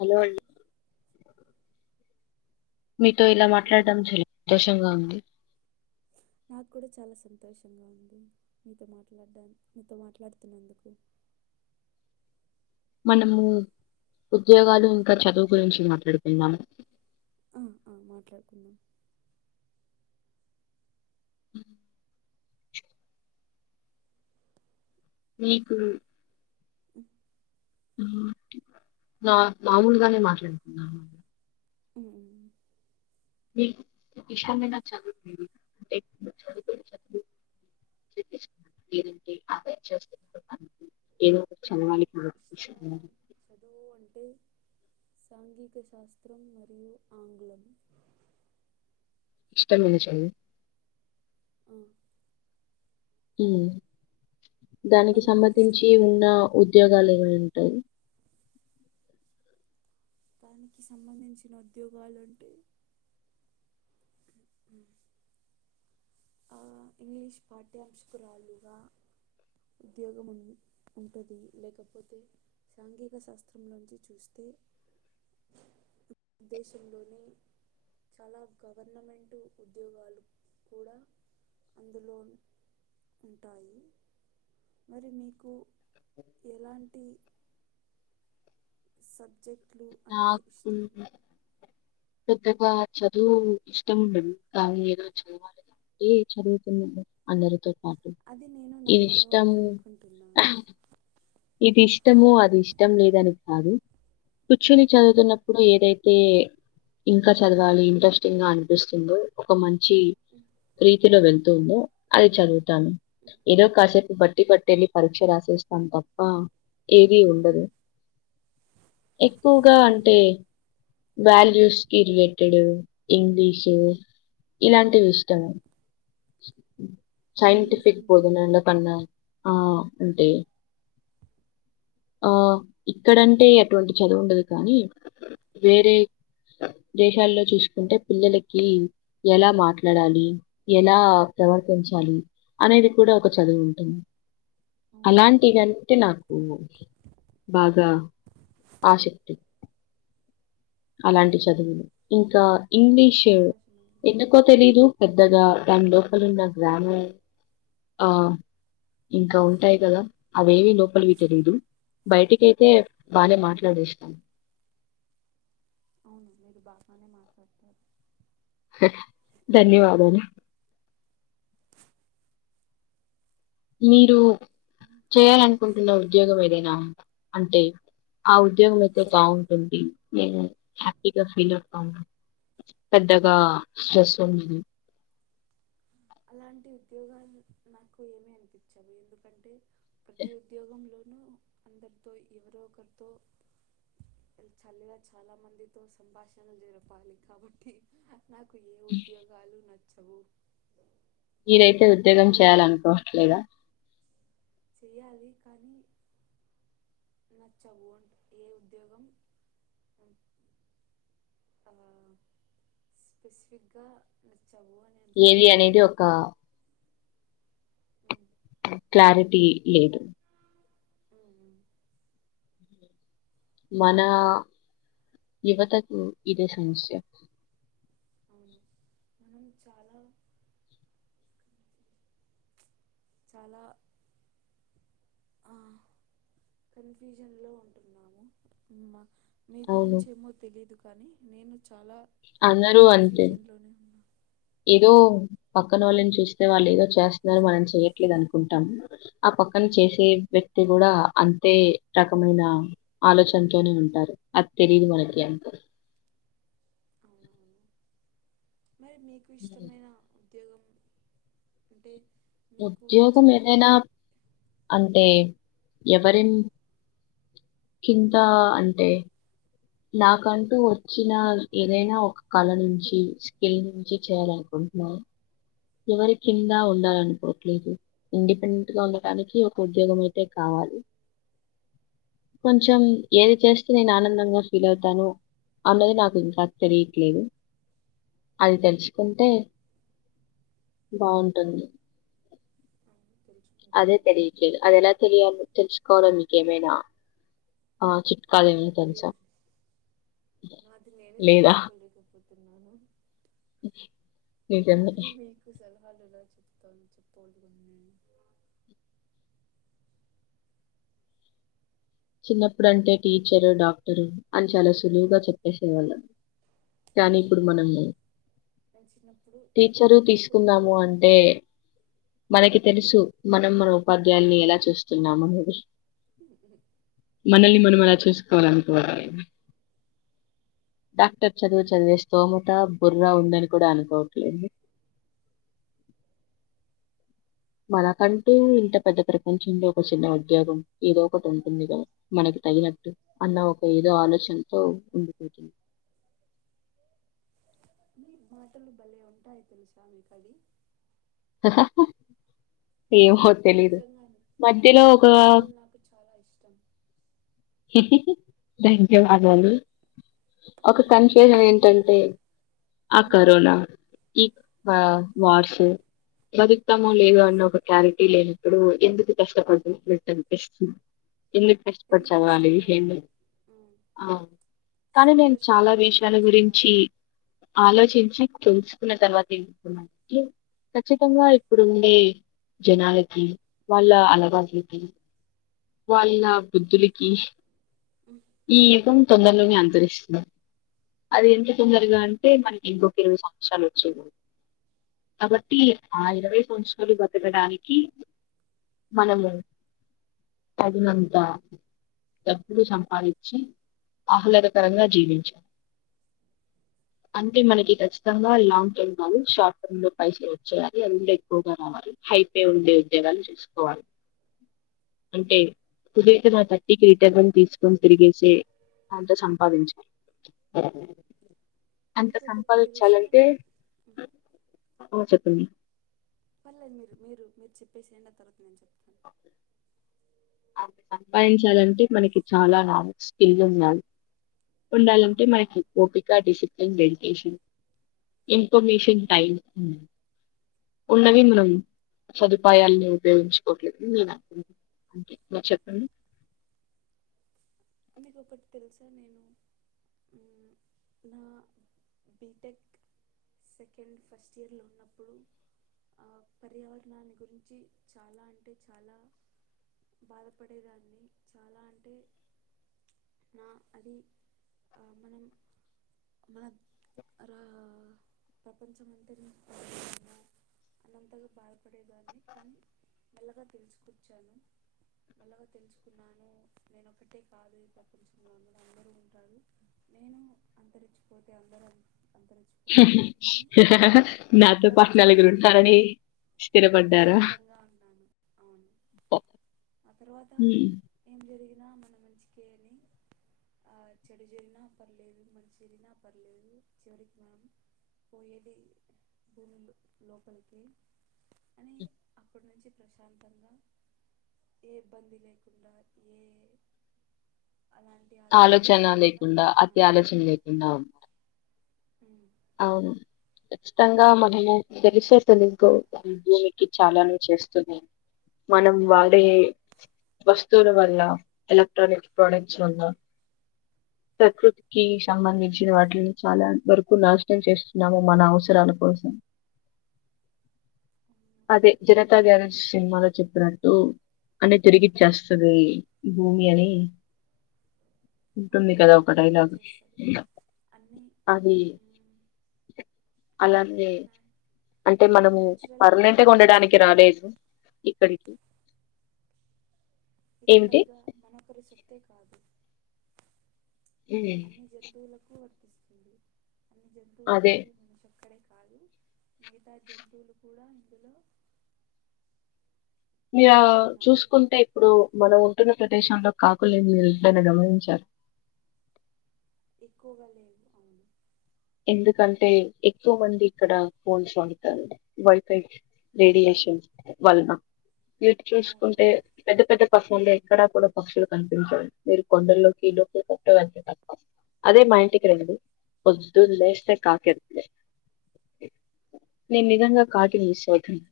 Hello మీతో ఇలా hello మాట్లాడటం చ సంతోషంగా ఉంది నాకు కూడా చాలా సంతోషంగా ఉంది మీతో మాట్లాడడా మీతో మాట్లాడుతున్నందుకు మనము ఉద్యోగాలు ఇంకా చదువు గురించి మాట్లాడుకుందాము ఆ మాట్లాడుకుందాం హ నీ గురు ఆ నా మామూలుగానే మాట్లాడుతున్నాలుగా ఉమ్, ఉమ్. ఇషాన్నా చ చ చ ంటి అదే చేస్తున్నారు అ నాకు ఇష్టమైన చదువు అంటే సాంఘిక శాస్త్రం మరియు ఆంగ్లం ఇష్టా మ చ ఆఓ దానికి మరి మీకు ఇష్టం సంబంధించి ఉన్న ఉద్యోగాలు ంటాయి దానికి సంబంధించిన ఉద్యోగాలు అంటే ఇంగ్లీష్ పాఠ్యాంశకురాలుుగా ఉద్యోగం ఉ ఉంటుంది లేకపోతే సాంఘిక శాస్త్రం నుంచి చూస్తే [inaudible] దేశంలోని చాలా గవర్నమెంట్ ఉద్యోగాలు కూడా అందులో ఉంటాయి మరి మీకు ఎలాంటి సబ్జెక్టులు అంటే ఇష్టం నాకు పెద్దగా చదువు ఇష్టం ఉండదు కానీ ఏదో చదువాల ఏ చదువుతు అందరితో పాటు. అది నేను ఇది నమ్మను అని ఇష్టము అనుకుంటున్నాను ఇది ఇష్టముో అది ఇష్టం లేదని కాదు కూర్చుని చదువుతున్నప్పుడు ఏ యితే ఇంకా చదవాలి ఇంట్రెస్టింగ్ గా అనిపిస్తుందిో ఒక మంచి రీతిలో వెళ్తుందో అది చదువుతాను ఏదో కాసేపు బట్టి పట్టలి పరీక్ష రాసిస్తాంట ఆ ఏది ఉండదు ఎక్కువగా నిజమే అంటే అది వాల్యూస్ కి ఇట్ డు ఇంగ్లీషు ఇలాంటివి ఇష్టం వాల్యూస్కి సైన్ంటిఫక్ రిలేటెడ్ పోదున్నా పన్న ఆ అంటంటే ఆ ఇక్కడంటే అటువంటి చదువు ఉండదు కానీ వేరే దేశాల్లో చూసుకుంటే పిల్లలకి ఎలా మాట్లాడాలి ఎలా ప్రవర్తించాలి అనేది కూడా ఒక చదువు ఉంటుంది అవును అలాంటివింటేనా బాగా ఆశక్తి అలాంటి చదువులు ఇంకా చాలా ఇంగ్లీషు సంతోషమైంది ఎందుకో తెలీదు పెద్దగా దాని లోపల ఉన్న జ్ఞానం ఆ ఇంకా ఉంటాయి కదా అవేవి లోపలివి తెలీదు బయటికి అయితే బానే మాట్లాడేస్తాను అవును మీరు బాగానే మాట్లాడతారు ధన్యవాదములు మీరు చేయాలనుకుంటున్న ఉద్యోగం ఏదైనా అంటే ఆ ఉద్యోగం అయితే బాగుంటుంది నేను హ్యాపీగ ఫీల్ అవుతా ఉంట పెద్దగా స్ట్రెస్సుండదు అలాంటి ఉద్యోగాలు నాకు ఏమి అనిపించవు ఎందుకంటే ప్రతి ఉద్యోగంలోనూ అందరితో ఎవరో ఒకరితో చల్లిగా చాలా మందితో సంభాషణలు జరపాలి కాబట్టి నాకు ఏ ఉద్యోగాలు నచ్చవు మీరైతే ఉద్యోగం చేయాలనుకోవట్లేదా చెయాలి కానీ నచ్చవు ఏ ఉద్యోగం స్పెసిఫిక్ గా ఏది అనేది ఒక [inaudible] క్లారిటీ లేదు అ మన యువతకు ఇదే సమస్య అవును మనం చాలా చాలా కన్ఫ్యూజన్లో ఉంటున్నాము మీ అవును గురించి ఏమో తెలీదు కానీ నేను చాలా అందరూ అంతే కన్ఫ్యూజన్లోనే ఉన్నా ఏదో పక్కన వాళ్ళని చూస్తే వాళ్ళు ఏదో చేస్తున్నారు మనం చేయట్లేదు అనుకుంటాము పక్కన చేసే వ్యక్తి కూడా అంతే రకమైన ఆలోచనతోనే ఉంటారు అధితెలీదు మనకి అవునవును మరి మీకు ఇష్టమైన ఉద్యోగం అంటే మీకు ఉద్యోగం చే ఏదనా అంటే ఎవరిం కింత అంటే నాకంటూ వచ్చిన ఏదైనా ఒక కళ నుంచి స్కిల్ నుంచి చేయాలనుకుంటు హలో ఎవరి కింద ఉండాలనుకోవట్లేదు ఇండిపెండెంట్ గా ఉండటానికి ఒక ఉద్యోగం అయితే కావాలి కొంచెం ఏది చేస్తే నేను ఆనందంగా ఫీల్ అవుతాను అనేది నాకు ఇంకా తెలిట్లేదు అది తెలుసుకుంటే బాగుంటుంది ఆ, తెలుసుకుంటాం అదే మనం తెలియట్లేదు అదెలా తెలియాలి తెలుసుకోవాలో మీకేమేనా అదేమైనా తెలుసా లేదు నాది నేనే లేదా తెలుసుకోలేకపోతున్నాను ఏంటండి హాలలో చిత్రత చెప్పల్ట్ గు చిన్నప్పుడంటే టీచరు డాక్టరు అని చాలా సులువుగా చెప్పేసేవాళ్ళం కానీ చి- ఇప్పుడు మనం అవును నేను చిన్నప్పుడు టీచరు ఒక్కొక్క తీసుకుందాము అంటే మనకి తెలుసు మనం మన ఉపాధ్యాయుల్ని ఎలా చూస్తున్నాం అనేది ఉ మనల్ని మనం అలా చూసుకోవాలనుకోవాలి డాక్టర్ చదువు చదివేస్తోముత బుర్రా ఉందని కూడా అనుకోవట్లేదు మనకంటూ ఇంత పెద్ద ప్రపంచంలో ఒక చిన్న ఉద్యోగం ఏదో ఒకటి ఉంటుంది కదా మనకి తగినట్టు అన్న ఒక ఏదో ఆలోచనతో ఉండిపోతుంది మీ మాటలు భలే ఉంటాయి తెలుసా మీకు అది నిజంగానే మధ్యలో మీ ఒక మాటలు నాకు చాలా ఇష్టం ధన్యవాదాలు ఒక సంక్షేజం ఏంటంటే ఆ కరోనా ఈ ఉమ్. వార్ష బతుకుతామో లేదో అన్న ఒక క్లారిటీ లేనప్పుడు ఎందుకు కష్టపడ్డం అనిపిస్తుంది ఎందుకు ఇష్టపడి ఎందుకు చదవాలి కష్టపడడం ఏను ఉమ్. కానీ నేను సంతోషంగా చాలా విషయాల బతకొచ్చు కదా గురించి అని ఉమ్, ఆలోచించి తెలుసుకున్న తర్వాతె ఖచ్చితంగా ఉమ్, ఇప్పుడు ఉండే జనాలకి వాళ్ళ ఉమ్, అలవాట్లకి వాళ్ళ బుద్ధులకి ఉమ్. ఈ యుగం తొందరలోనే అంతరిస్తుంది అది ఎంత తొందరగా నిజమే అంటే మనకి ఇంకొక ఇరవై సంవత్సరాలు వచ్చేలోపు. కాబట్టి ఆ ఇరవై సంవత్సరాలు బతకడానికి మనము తగినంత డబ్బులు సంపాదించి ఆహ్లాదకరంగా జీవించా అంటే మనకి కచ్చితంగా లాంగ్ టర్మ్ కాదు షార్ట్ టర్మ్ లో పైసె వచ్చేయాలి అది ఎక్కువగా రావాలి హైపే ఉండే ఉద్యోగాలు చేసుకోవాలి అంటే కుదైతే మా తట్టీకి రిటర్న్ తీసుకొని తిరిగేసి అంత సంపాదించాలి అంత మీకు ఒకటి తెలుసా సంపాదించాలంటే నా పర్లేదు మ్ చెప్పండి పర్లేదు మీరు మీరు మీరు చెప్పేసేయండి ఆ తర్వాత నేను చెప్ సంపాదించాలంటే మనకి చాలా స్కిల్ ఉండాలి ఉండాలంటే మనకి అవునవును ఓపిక డి సి ఇన్ఫర్మషన్ టైమ్ ఉన్నవి మనం సదుపాయాలని ఉపయోగించుకోవట్లేదు అంతే మీరు చెప్పండి మీకు ఒకటి తెలుసా నేను మ్ నా బీటెక్ సెకండ్ ఫస్ట్ ఇయర్లో ఉన్నప్పుడు ఆ పర్యావరణాన్ని గురించి చాలా అంటే చాలా బాధపడేదాన్ని చాలా అంటే నా అది ఆ మనం మన [unintelligible] [unintelligible] మల్లగా తెలుసుకున్నాను నేను ఒకటే [unintelligible] అంతరించిపోతారు అని హ హ ఆ నాతో తర్వాత బాగున్నాలని చల్లబడి ఉంటారని స్థిరపడ్డారా ప్రశాంతంగా ఉన్నాను అవును ఆ తర్వాత హ్మ్. ఏం జరిగినా మన మంచి [inaudible] ఆ చెడు చెరినా పర్లేదు మంచి జరిినా పర్లేదు చివరికి మనం పో ఏది భూమి లోకలకి అని అప్పటి నుంచి ప్రశాంతంగా ఏ ఇబ్బంది లేకుండా ఏ అలాంటి ఆలోచనలు ఆలోచన లేకుండా అతి ఉన్నాను ఆలోచన లేకుండా ఉన్నా [inaudible] అవును ఖచ్చితంగా మనము తెలిసే తెలుగు భూమికి చాలాను చేస్తున్నాము మనం వాడే వస్తువుల వల్ల ఎలక్ట్రానిక్ ప్రొడక్ట్స్ వల్ల ప్రకృతికి సంబంధించిన వాటిని చాలా వరకు నాశ నాశనం చేస్తున్నాము మన అవసరాల కోసం అవును అదే జనతా గ్యారేజ్ సినిమాలో చెప్పినట్టు అన్ని తిరిగిచ్చేస్తుది భూమి అని ఉంటుంది కదా అవునవును ఒక తిరిగి డైలాగ్ ఇచ్చేస్తాడు అన్నీ అది ఉమ్, అలానే నా- అంటే అన్నీ మనము న్యాచురల్ పర్మనెంట్గా కెలామిటీస్ ఉండడానికి ద్వారా రాలేదు ఇక్కడికి ఇది ఏమిటి పైగా మనకరి సతే కాదు ఉమ్. అదే [unintelligible] కాదు మిగతా జంతువులు కూడా ఇందులో ఆ, య ఉన్నాయి చూసుకుంటే ఇప్పుడు మనం పట్టణ ప్రదేశంలో కాకులేనిదని గమనించారు ఎక్కువగా లేవు అవును ఎందుకంటే ఎక్కువ మంది ఇక్కడ ఫోన్స్ వాడుతారు వైఫై రేడియేషన్ వలన వాళ్ల చూసుకుంటే అవునవును పెద్ద పెద్ద పక్షులుండేవి ఎక్కడ కూడా పక్షులు కనిపించడి మీరు కొండలోకి లోక కట్టంత తప్ప అదే మా ఇంంటికి రండి పొద్దున్నే లేస్తే కాకి అరుపులే నేను నిజంగా కాటిని ఈ శోధను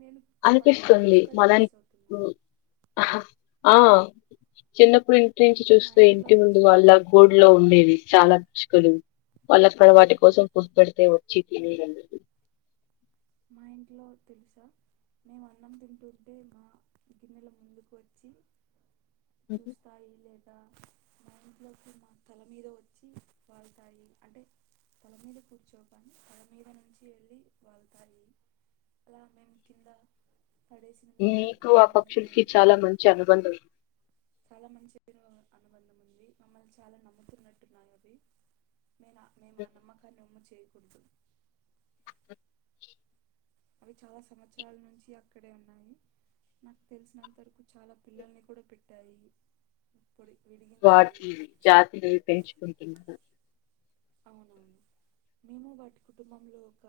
నేను ప- అనిపిస్తుంది పిచ్చుకల్ని మలా మిస్ ఇపు అవుతున్నాను హ హ ఆ చిన్నప్పుడు ఇంటి నుంచి మా చూస్తే ఇంట్లో ఇంటి ముందు పిచ్చుకలు వాళ్ళ గోడ్ లో ఉండేవి చాలా పిచ్చుకలు వాళ్ళక్కడ వాటి అవునవును కోసం ఫుడ్ పెడితే వచ్చి తినేవండి మా ఇంట్లో తెలుసా మేము అన్నం తింటుంటే మా గిన్నెల ముందుకు వచ్చి [unintelligible] చూస్తాయి లేదు [inaudible] ఇంట్కి మా తల మీద వచ్చి వాళ్తాయి అంటే తల మీీద కూర్చోకని తలమీద నుంచి వెళ్ళి వాళ్ళు [unintelligible] మీకు ఆ పక్షులకి చాలా మంచి అనుబంధం ఉ చాలా మంచిరు అనుబంధం ఉంది మమ్మల్ని చాలా నమ్ముతున్నట్టున్నాయి అవి మే మేము ఆ నమ్మకాన్ని ఒమ్ము చేయకూడదుము అవి చాలా సంవత్సరాల నుంచి అక్కడే ఉన్నాయి నాకు తెలిసినంత వరకు చాలా పిల్లల్ని కూడా పెట్టాయి పొడి వాటి విడిగించాయి జాతినివి పెంచుకుంటున్నారు అవునవును మేము వాటి కుటుంబంలో ఒక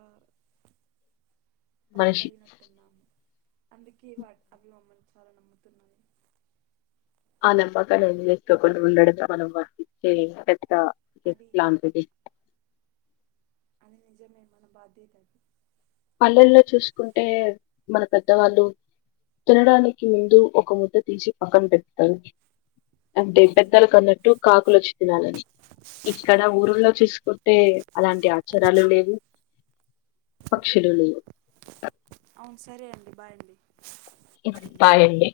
మనిషి పాటయి నటున్నాము అందుకే వా అభిమామ్మలు చాలా నమ్ముతున్నాయి నమ్మకాలు ఎం చేసుకోకుండా ఉండడంతో మనం వర్తించే అది లాంతుది అని నిజమే మన బాధ్యత అది పల్లెల్లో చూసుకుంటే మన ఉమ్, పెద్దవాళ్ళు తినడానికి ముందు ఒక ముఠ తీచి పక్కన పెడతారు అంటే అవును పెద్దలకన్నట్టు కాకులొచ్చి తినాలని ఇక్కడ అవును ఊర్ల్లో చూసుకుంటే అలాంటి ఆచారాలు లేవు. పక్షులుళ అవును సరే అండి బాగుడి బాయండి